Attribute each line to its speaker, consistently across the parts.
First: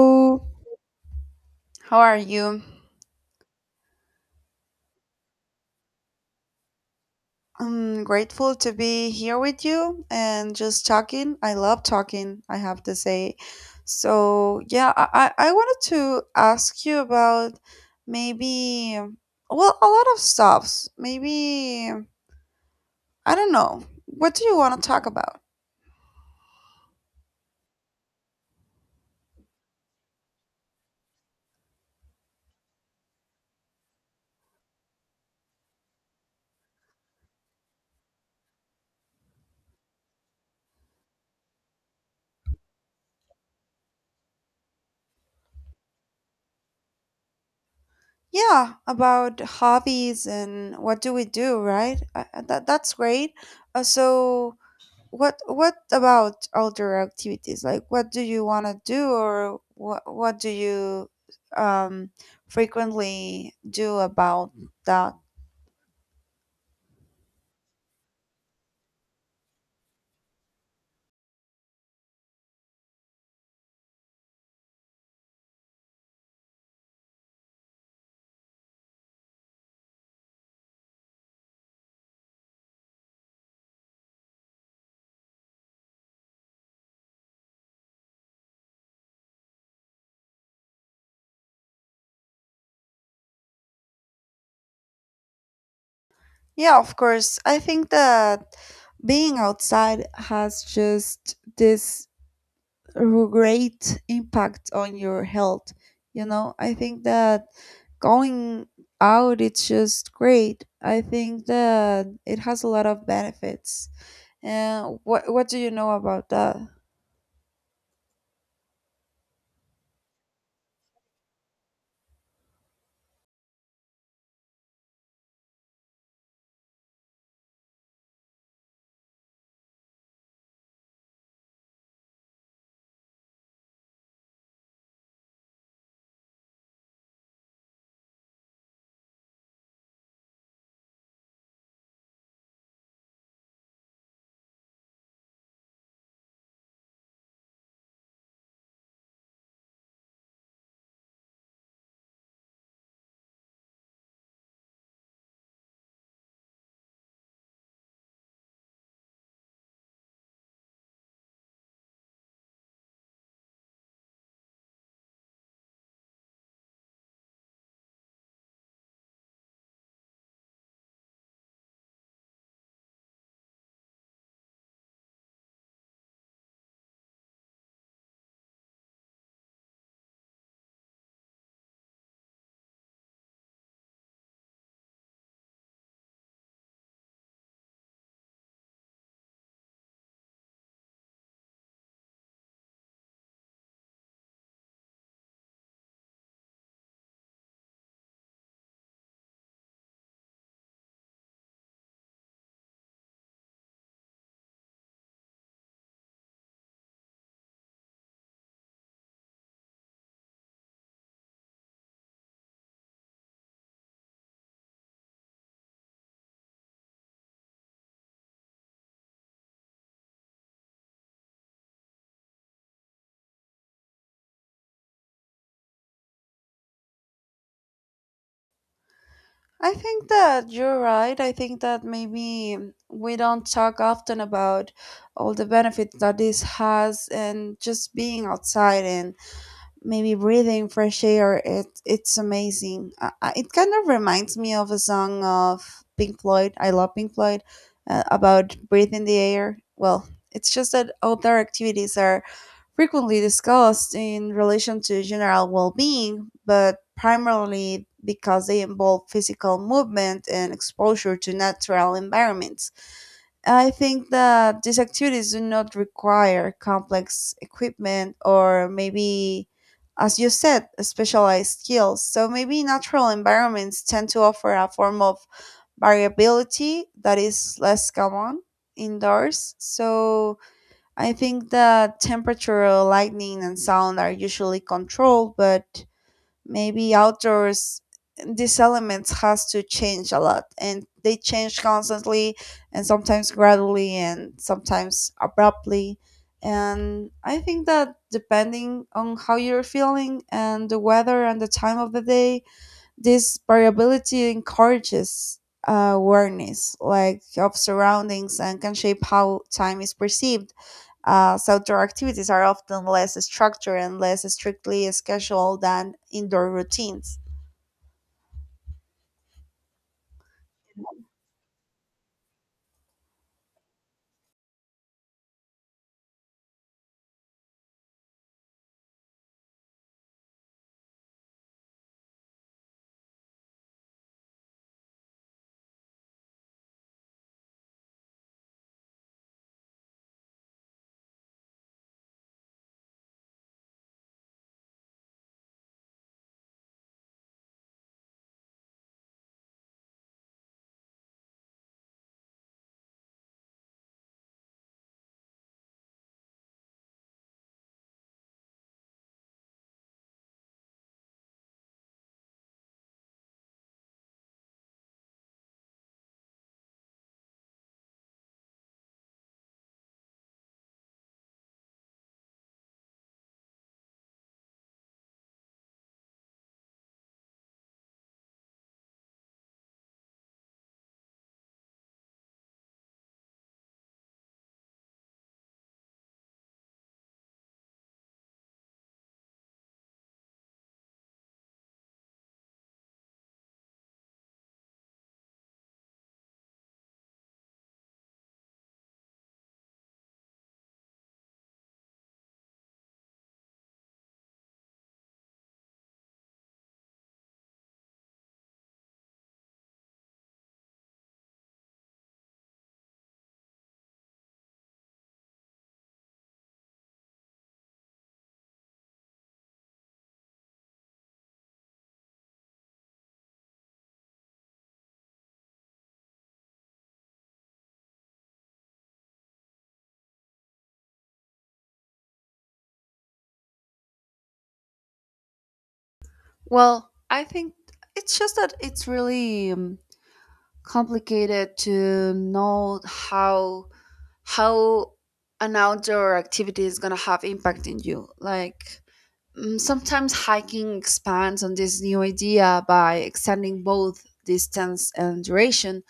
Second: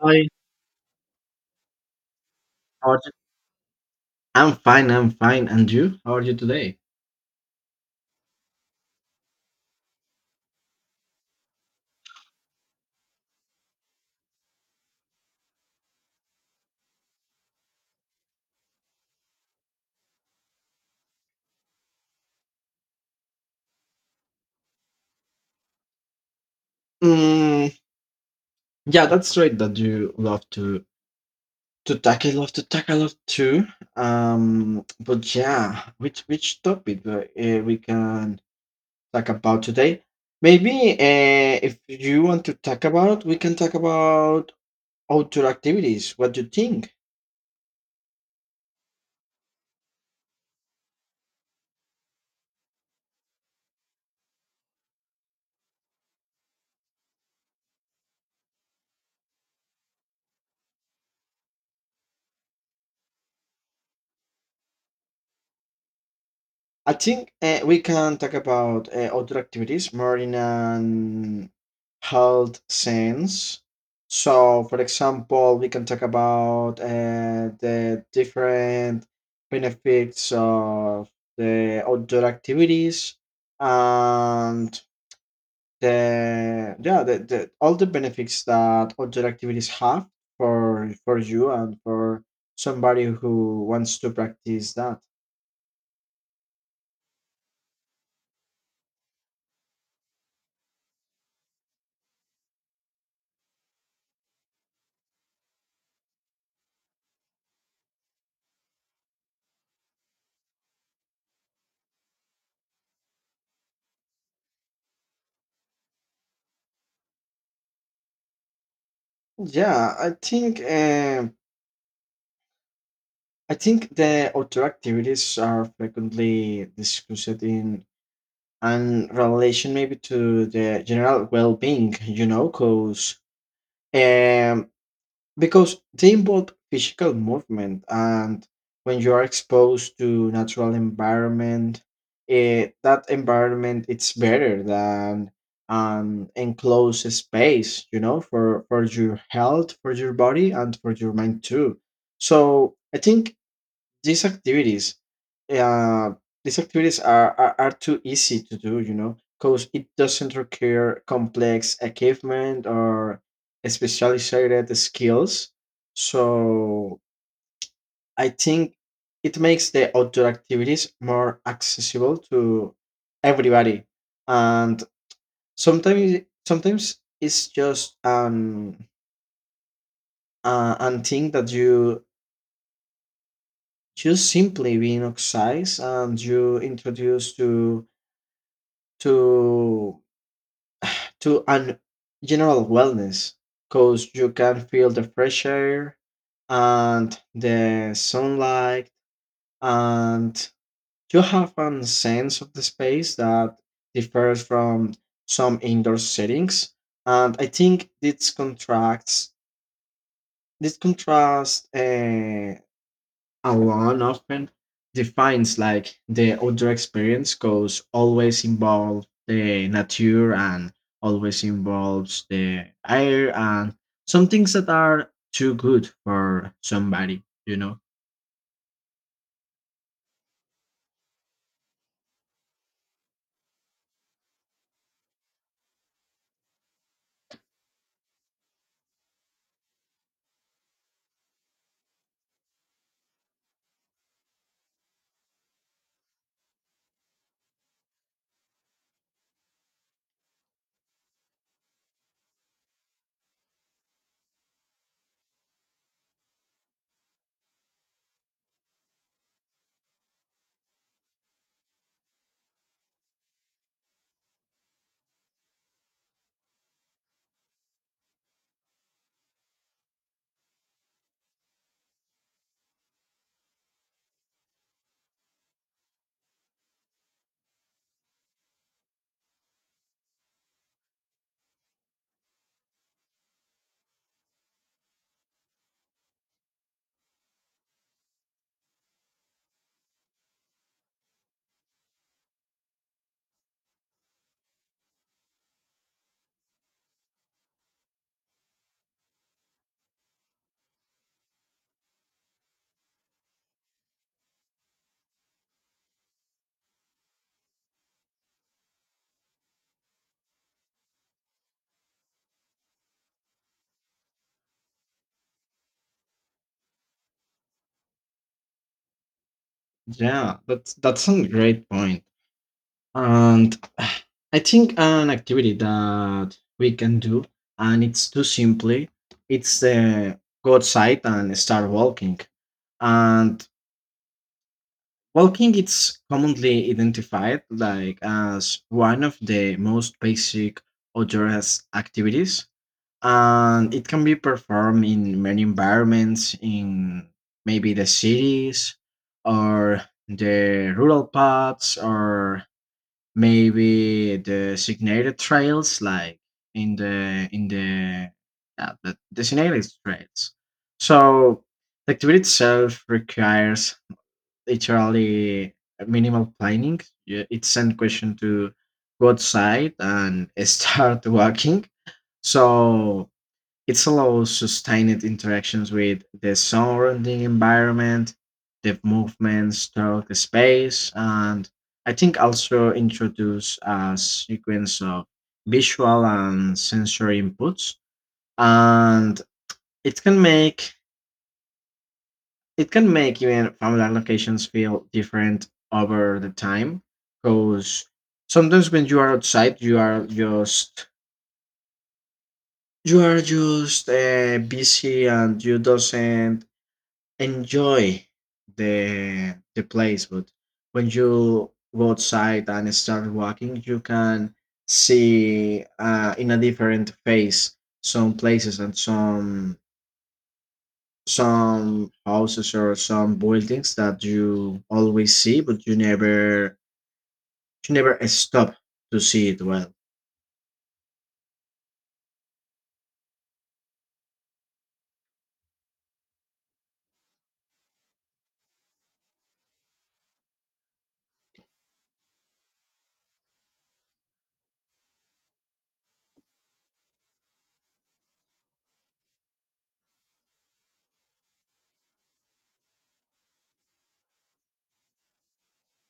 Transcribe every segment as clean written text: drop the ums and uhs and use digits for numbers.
Speaker 1: Hi,
Speaker 2: how are you?
Speaker 1: how are you? I'm fine, I'm fine. And you? How are you today?
Speaker 2: I'm grateful to be here with you and just talking. I love talking, I have to say. So, yeah, I wanted to ask you about maybe, well, a lot of stuffs. Maybe, I don't know. What do you want to talk about?
Speaker 1: Mm, yeah, that's right that you love to tackle lot too. But yeah, which topic we can talk about today? Maybe if you want to talk about, we can talk about outdoor activities. What do you think?
Speaker 2: Yeah, about hobbies and what do we do, right? That's great. So, what about outdoor activities? Like what do you want to do or what do you um frequently do about that?
Speaker 1: I think we can talk about outdoor activities more in an health sense. So, for example, we can talk about the different benefits of the outdoor activities and the all the benefits that outdoor activities have for you and for somebody who wants to practice that.
Speaker 2: Yeah, of course. I think that being outside has just this great impact on your health, you know? I think that going out it's just great. I think that it has a lot of benefits. And what do you know about that?
Speaker 1: Yeah, I think. I think the outdoor activities are frequently discussed in and relation maybe to the general well-being, you know, cause um because they involve physical movement and when you are exposed to natural environment, that environment it's better than an enclosed space, you know, for your health, for your body, and for your mind too. So I think these activities uh, these activities are too easy to do, you know, because it doesn't require complex equipment or specialized skills. So I think it makes the outdoor activities more accessible to everybody. And sometimes sometimes it's just an thing that you just simply being outside and you introduce to to an general wellness, because you can feel the fresh air and the sunlight, and you have a sense of the space that differs from some indoor settings. And I think this contrast alone often defines like the outdoor experience, because always involves the nature and always involves the air and some things that are too good for somebody, you know.
Speaker 2: I think that you're right. I think that maybe we don't talk often about all the benefits that this has, and just being outside and maybe breathing fresh air it's amazing. It kind of reminds me of a song of Pink Floyd. I love Pink Floyd, about breathing the air. Well, it's just that outdoor activities are frequently discussed in relation to general well-being, but primarily because they involve physical movement and exposure to natural environments. I think that these activities do not require complex equipment or, maybe, as you said, specialized skills. So maybe natural environments tend to offer a form of variability that is less common indoors. So I think that temperature, lightning, and sound are usually controlled, but maybe outdoors these elements has to change a lot, and they change constantly, and sometimes gradually and sometimes abruptly. And I think that depending on how you're feeling and the weather and the time of the day, this variability encourages awareness like of surroundings and can shape how time is perceived. Uh, outdoor activities are often less structured and less strictly scheduled than indoor routines.
Speaker 1: Yeah, that's a great point. And I think an activity that we can do and it's too simply, it's go outside and start walking. And walking is commonly identified like as one of the most basic outdoors activities, and it can be performed in many environments, in maybe the cities, or the rural paths, or maybe the designated trails, like in the in the yeah, the designated trails. So the activity itself requires literally minimal planning. Yeah, it's send question to go outside and start walking. So it allows sustained interactions with the surrounding environment, the movements throughout the space, and I think also introduce a sequence of visual and sensory inputs. And it can make it can make even familiar locations feel different over the time, because sometimes when you are outside you are just busy and you doesn't enjoy the place. But when you go outside and start walking, you can see in a different face some places and some houses or some buildings that you always see but you never stop to see it well.
Speaker 2: Well, I think it's just that it's really complicated to know how an outdoor activity is gonna have impact in you. Like, sometimes hiking expands on this new idea by extending both distance and duration,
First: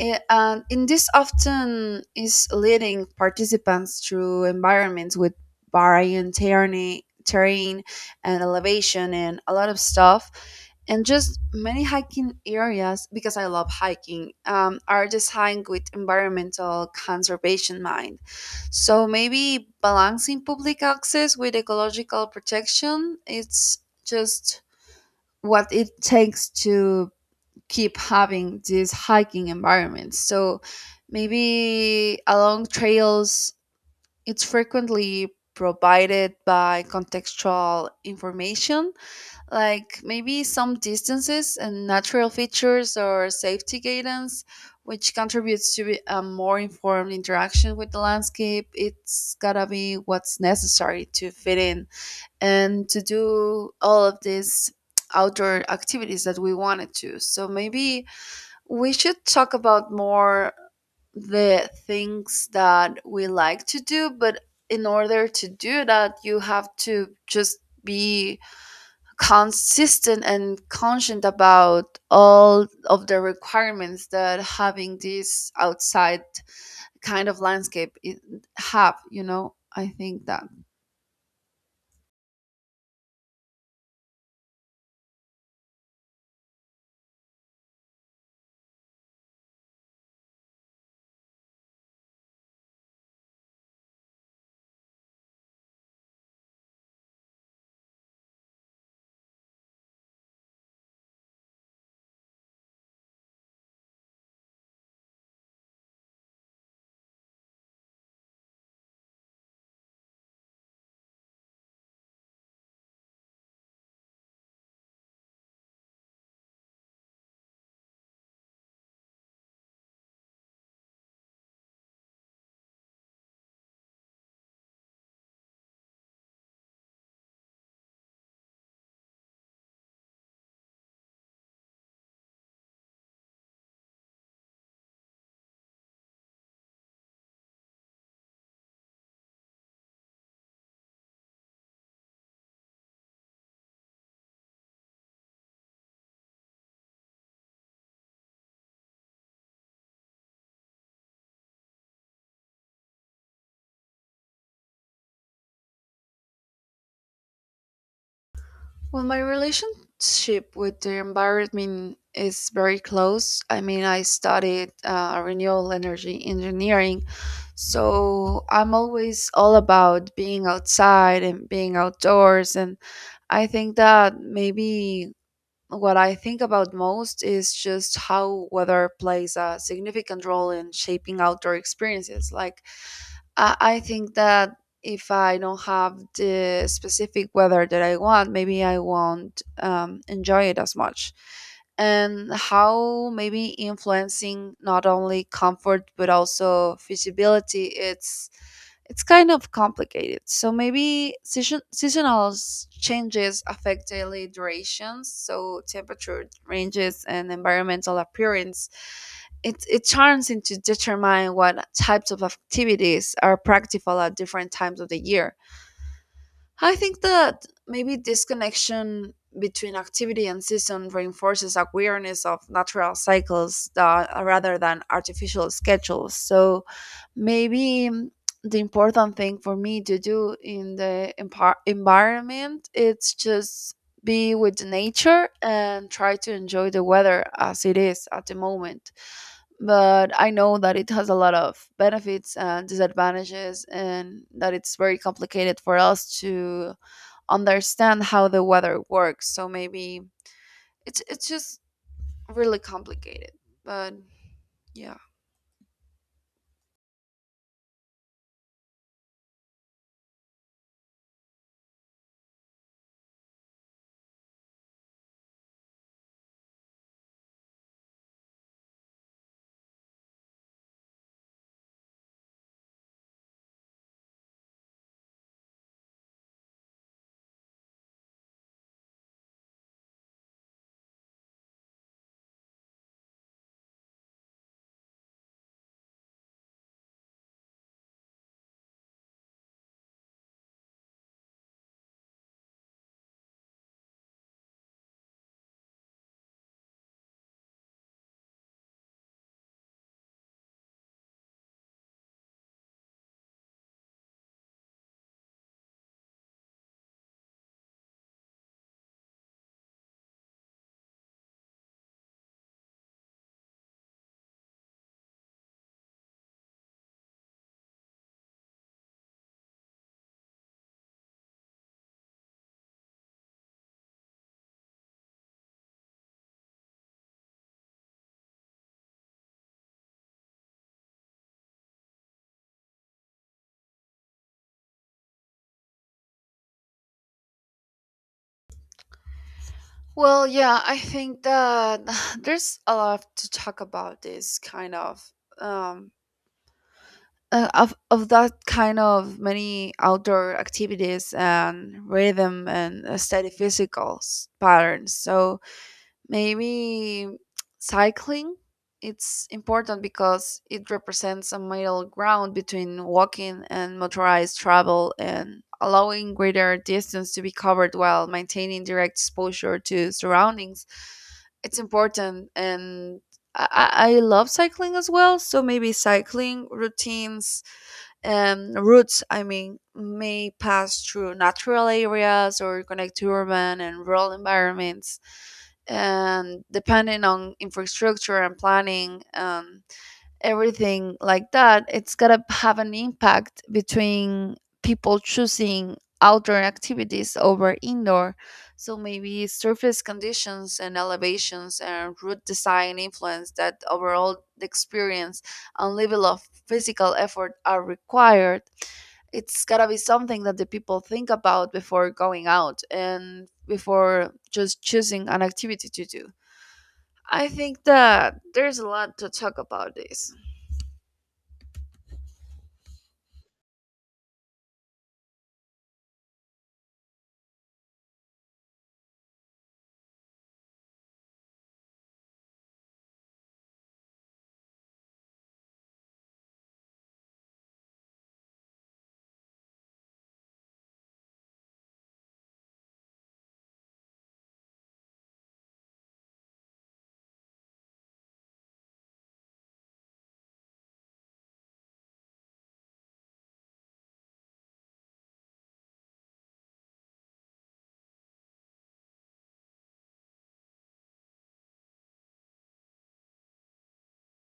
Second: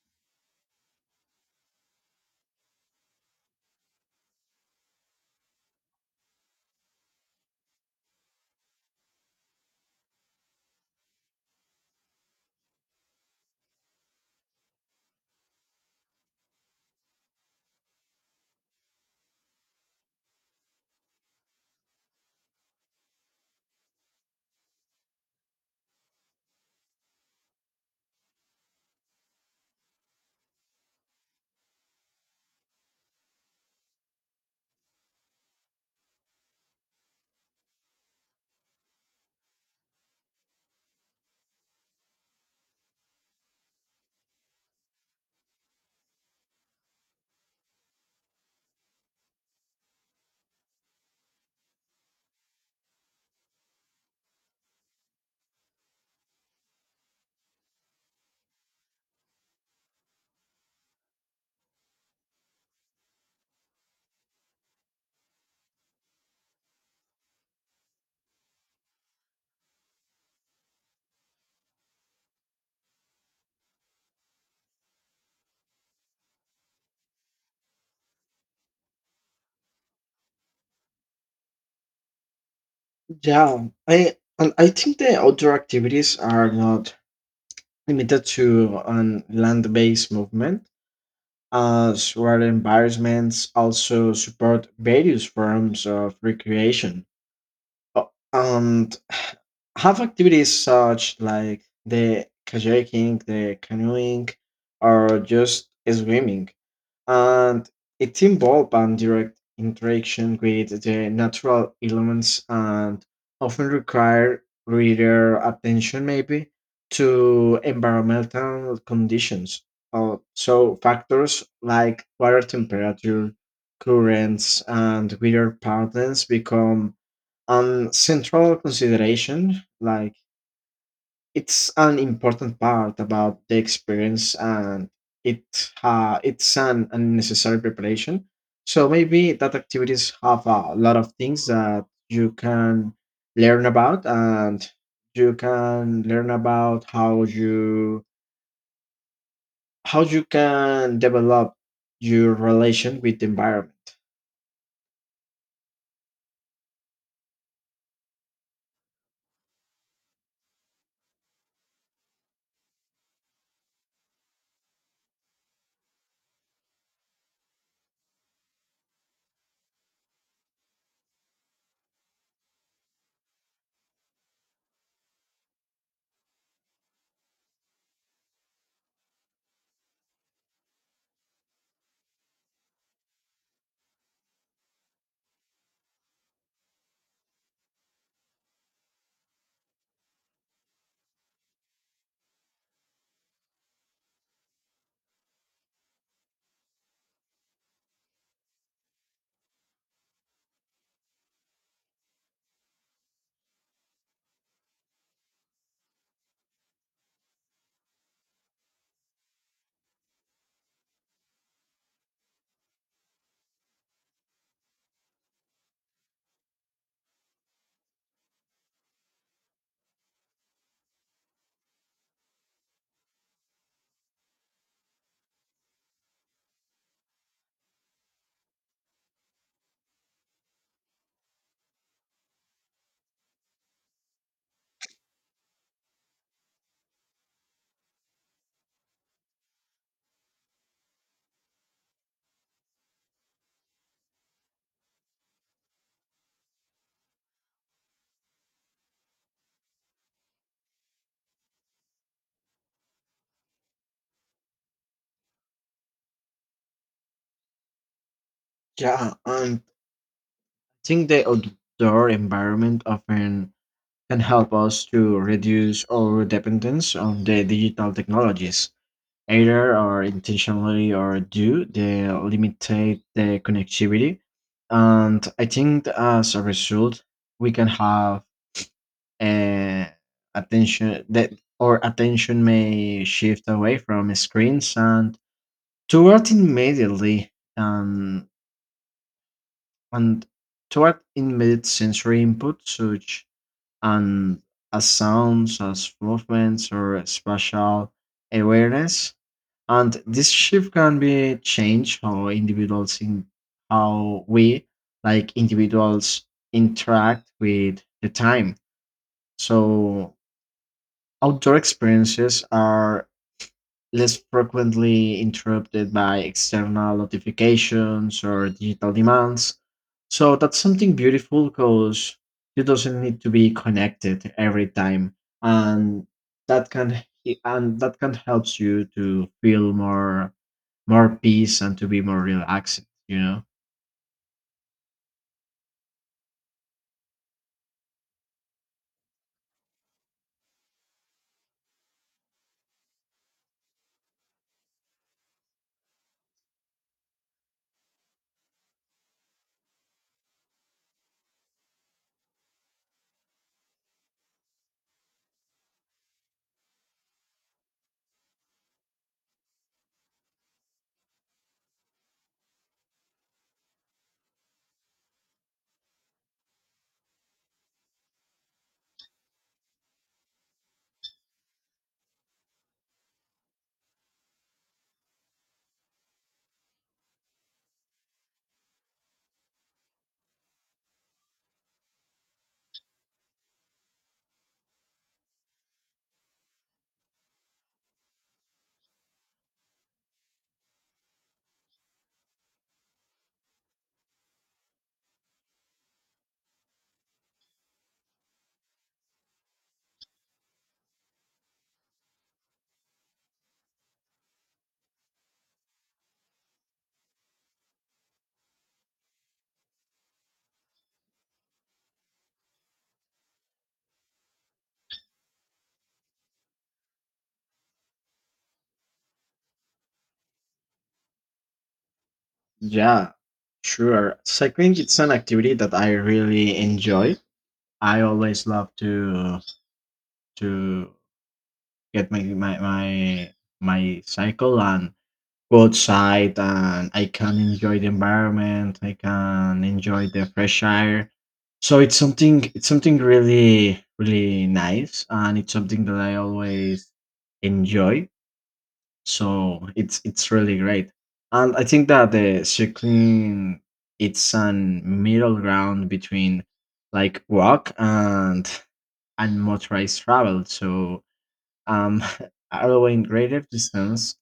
Speaker 2: and in this often is leading participants through environments with varying terrain and elevation and a lot of stuff. And just many hiking areas, because I love hiking, are designed with environmental conservation mind. So maybe balancing public access with ecological protection it's just what it takes to keep having these hiking environments. So maybe along trails, it's frequently provided by contextual information, like maybe some distances and natural features or safety guidance, which contributes to a more informed interaction with the landscape. It's gotta be what's necessary to fit in and to do all of these outdoor activities that we wanted to. So maybe we should talk about more the things that we like to do, but in order to do that, you have to just be consistent and conscient about all of the requirements that having this outside kind of landscape have, you know? I think that.
Speaker 1: Yeah, I and I think the outdoor activities are not limited to an land-based movement, as rural environments also support various forms of recreation, uh, and have activities such like the kayaking, the canoeing, or just swimming. And it involves direct interaction with the natural elements and often require greater attention maybe to environmental conditions. So factors like water temperature, currents, and weather patterns become a central consideration, like it's an important part about the experience, and it it's an unnecessary preparation. So maybe that activities have a lot of things that you can learn about, and you can learn about how you can develop your relation with the environment.
Speaker 2: Well, my relationship with the environment is very close. I mean, I studied renewable energy engineering, so I'm always all about being outside and being outdoors. And I think that maybe what I think about most is just how weather plays a significant role in shaping outdoor experiences. Like, I think that if I don't have the specific weather that I want, maybe I won't enjoy it as much. And how maybe influencing not only comfort but also feasibility, it's kind of complicated. So maybe changes affect daily durations, so temperature ranges and environmental appearance it turns into determine what types of activities are practical at different times of the year. I think that maybe this connection between activity and season reinforces awareness of natural cycles that, rather than artificial schedules. So maybe the important thing for me to do in the environment it's just be with nature and try to enjoy the weather as it is at the moment, but I know that it has a lot of benefits and disadvantages, and that it's very complicated for us to understand how the weather works. So maybe it's just really complicated. But yeah.
Speaker 1: Yeah, and I think the outdoor environment often can help us to reduce our dependence on the digital technologies, either or intentionally or due they limitate the connectivity. And I think that as a result, we can have a attention that our attention may shift away from screens and toward immediately um, and toward immediate sensory input such and as sounds, as movements, or spatial awareness. And this shift can be changed how individuals in how we like individuals interact with the time. So outdoor experiences are less frequently interrupted by external notifications or digital demands, so that's something beautiful, because you doesn't need to be connected every time, and that can helps you to feel more peace and to be more relaxed. You know.
Speaker 2: Well, yeah, I think that there's a lot to talk about this kind of um of that kind of many outdoor activities and rhythm and steady physical patterns. So maybe cycling. It's important because it represents a middle ground between walking and motorized travel, and allowing greater distance to be covered while maintaining direct exposure to surroundings. It's important, and I love cycling as well, so maybe cycling routines routes, I mean, may pass through natural areas or connect to urban and rural environments. And depending on infrastructure and planning, everything like that, it's gotta have an impact between people choosing outdoor activities over indoor. So maybe surface conditions and elevations and route design influence that overall the experience and level of physical effort are required. It's gotta be something that the people think about before going out and before just choosing an activity to do. I think that there's a lot to talk about this.
Speaker 1: Yeah, sure. Cycling it's an activity that I really enjoy. I always love to get my cycle and go outside, and I can enjoy the environment. I can enjoy the fresh air. So it's something really really nice, and it's something that I always enjoy. So it's really great. And I think that the cycling it's an middle ground between like walk and motorized travel. So um allowing greater distance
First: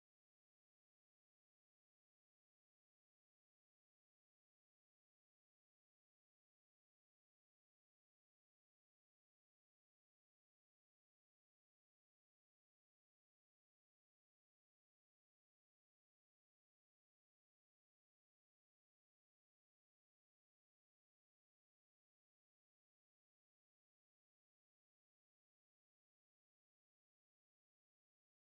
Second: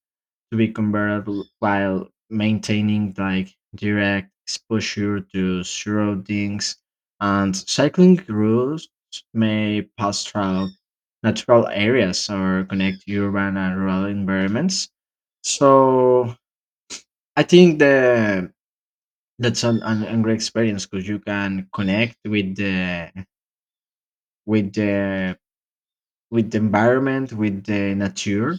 Speaker 1: to be comparable while maintaining like direct exposure to surroundings, and cycling routes may pass through natural areas or connect urban and rural environments. So I think the that's an great experience because you can connect with the with the with the environment, with the nature.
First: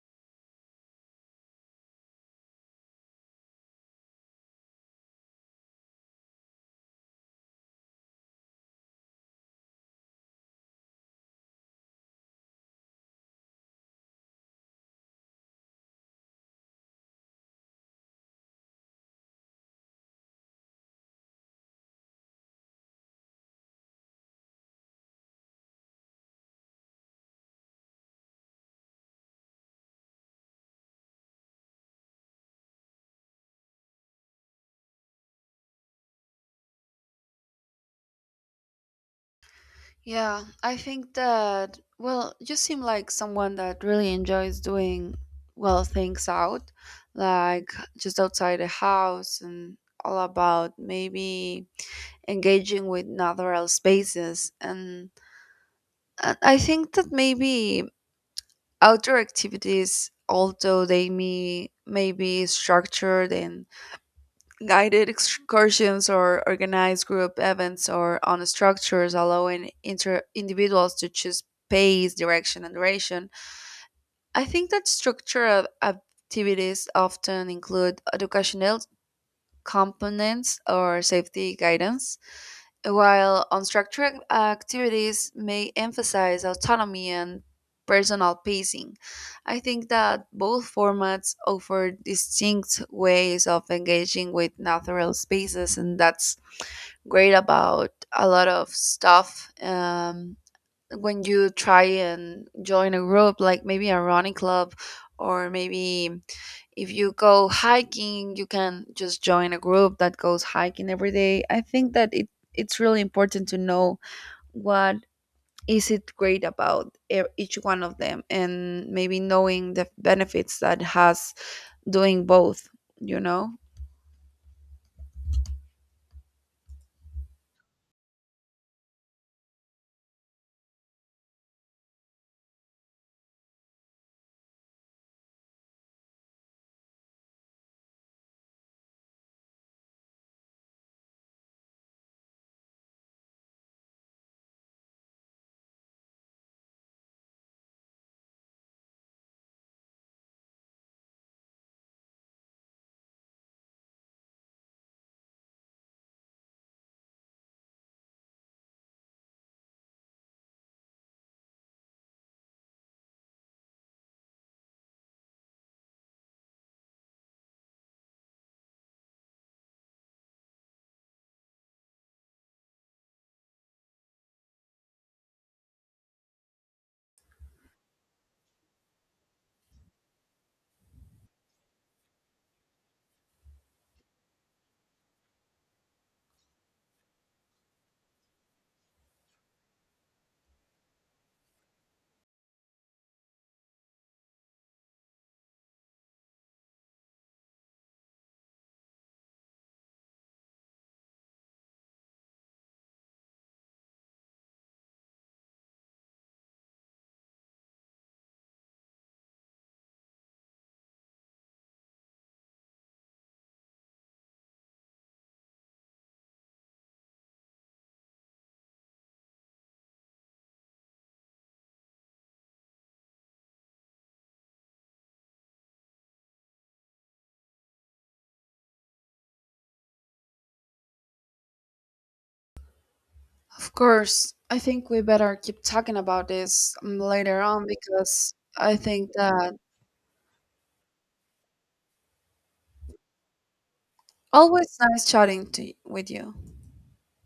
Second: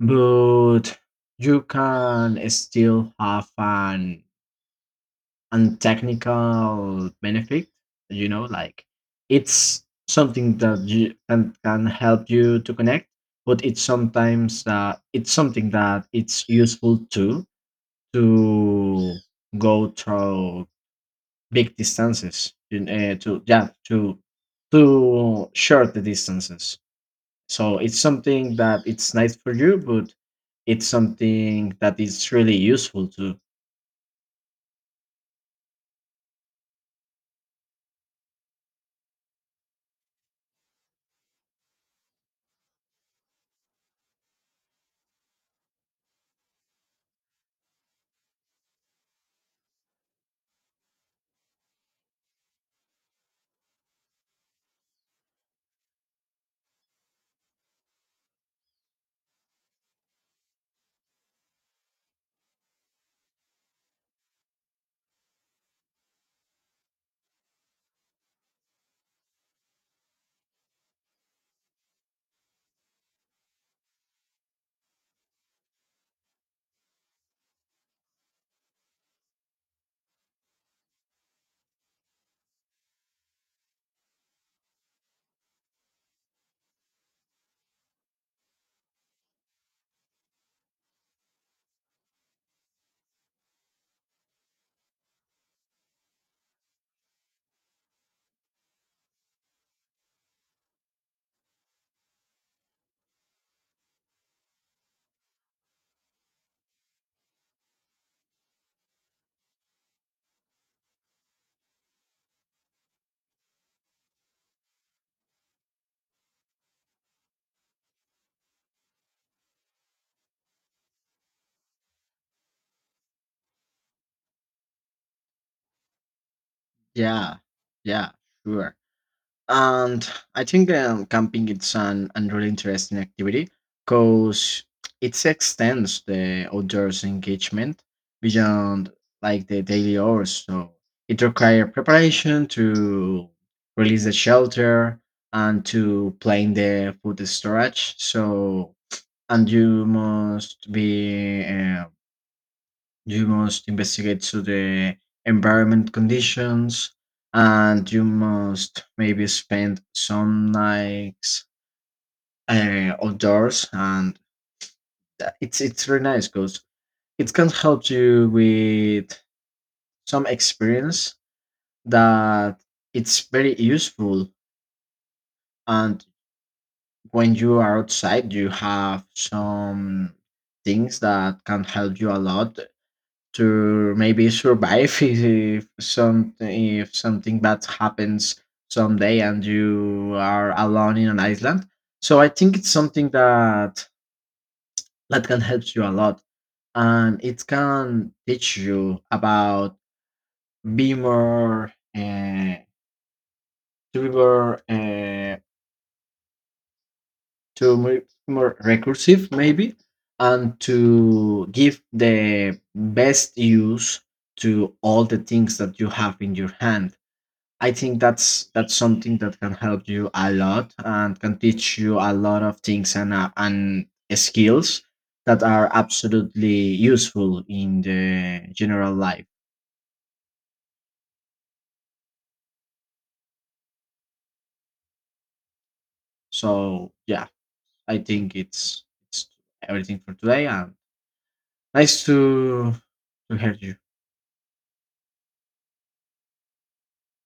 Speaker 1: But you can still have fun and technical benefit, you know. Like it's something that you can help you to connect, but it's sometimes it's something that it's useful too to go through big distances in, to short the distances. So it's something that it's nice for you, but it's something that is really useful too.
Speaker 2: Yeah, I think that, well, you seem like someone that really enjoys doing, well, things out, like just outside the house, and all about maybe engaging with natural spaces. And I think that maybe outdoor activities, although may be structured, and guided excursions or organized group events or on structures allowing individuals to choose pace, direction, and duration. I think that structured activities often include educational components or safety guidance, while unstructured activities may emphasize autonomy and personal pacing. I think that both formats offer distinct ways of engaging with natural spaces, and that's great about a lot of stuff. When you try and join a group, like maybe a running club, or maybe if you go hiking, you can just join a group that goes hiking every day. I think that it's really important to know what is it great about each one of them, and maybe knowing the benefits that has doing both, you know.
Speaker 1: Yeah, yeah, sure. And I think camping it's an really interesting activity, because it extends the outdoors engagement beyond like the daily hours. So it requires preparation to release the shelter and to plan the food storage. So and you must be you must investigate to the environment conditions, and you must maybe spend some nights outdoors. And it's really nice because it can help you with some experience that it's very useful. And when you are outside, you have some things that can help you a lot to maybe survive if some if something bad happens someday and you are alone in an island. So I think it's something that can help you a lot, and it can teach you about be more to be more to more, more recursive maybe, and to give the best use to all the things that you have in your hand. I think that's something that can help you a lot and can teach you a lot of things, and skills that are absolutely useful in the general life.
Speaker 2: Of course, I think we better keep talking about this
Speaker 1: So yeah,
Speaker 2: later on,
Speaker 1: I
Speaker 2: because
Speaker 1: think
Speaker 2: I think
Speaker 1: it's
Speaker 2: that.
Speaker 1: everything for today, and nice to hear you.
Speaker 2: Always nice chatting with you.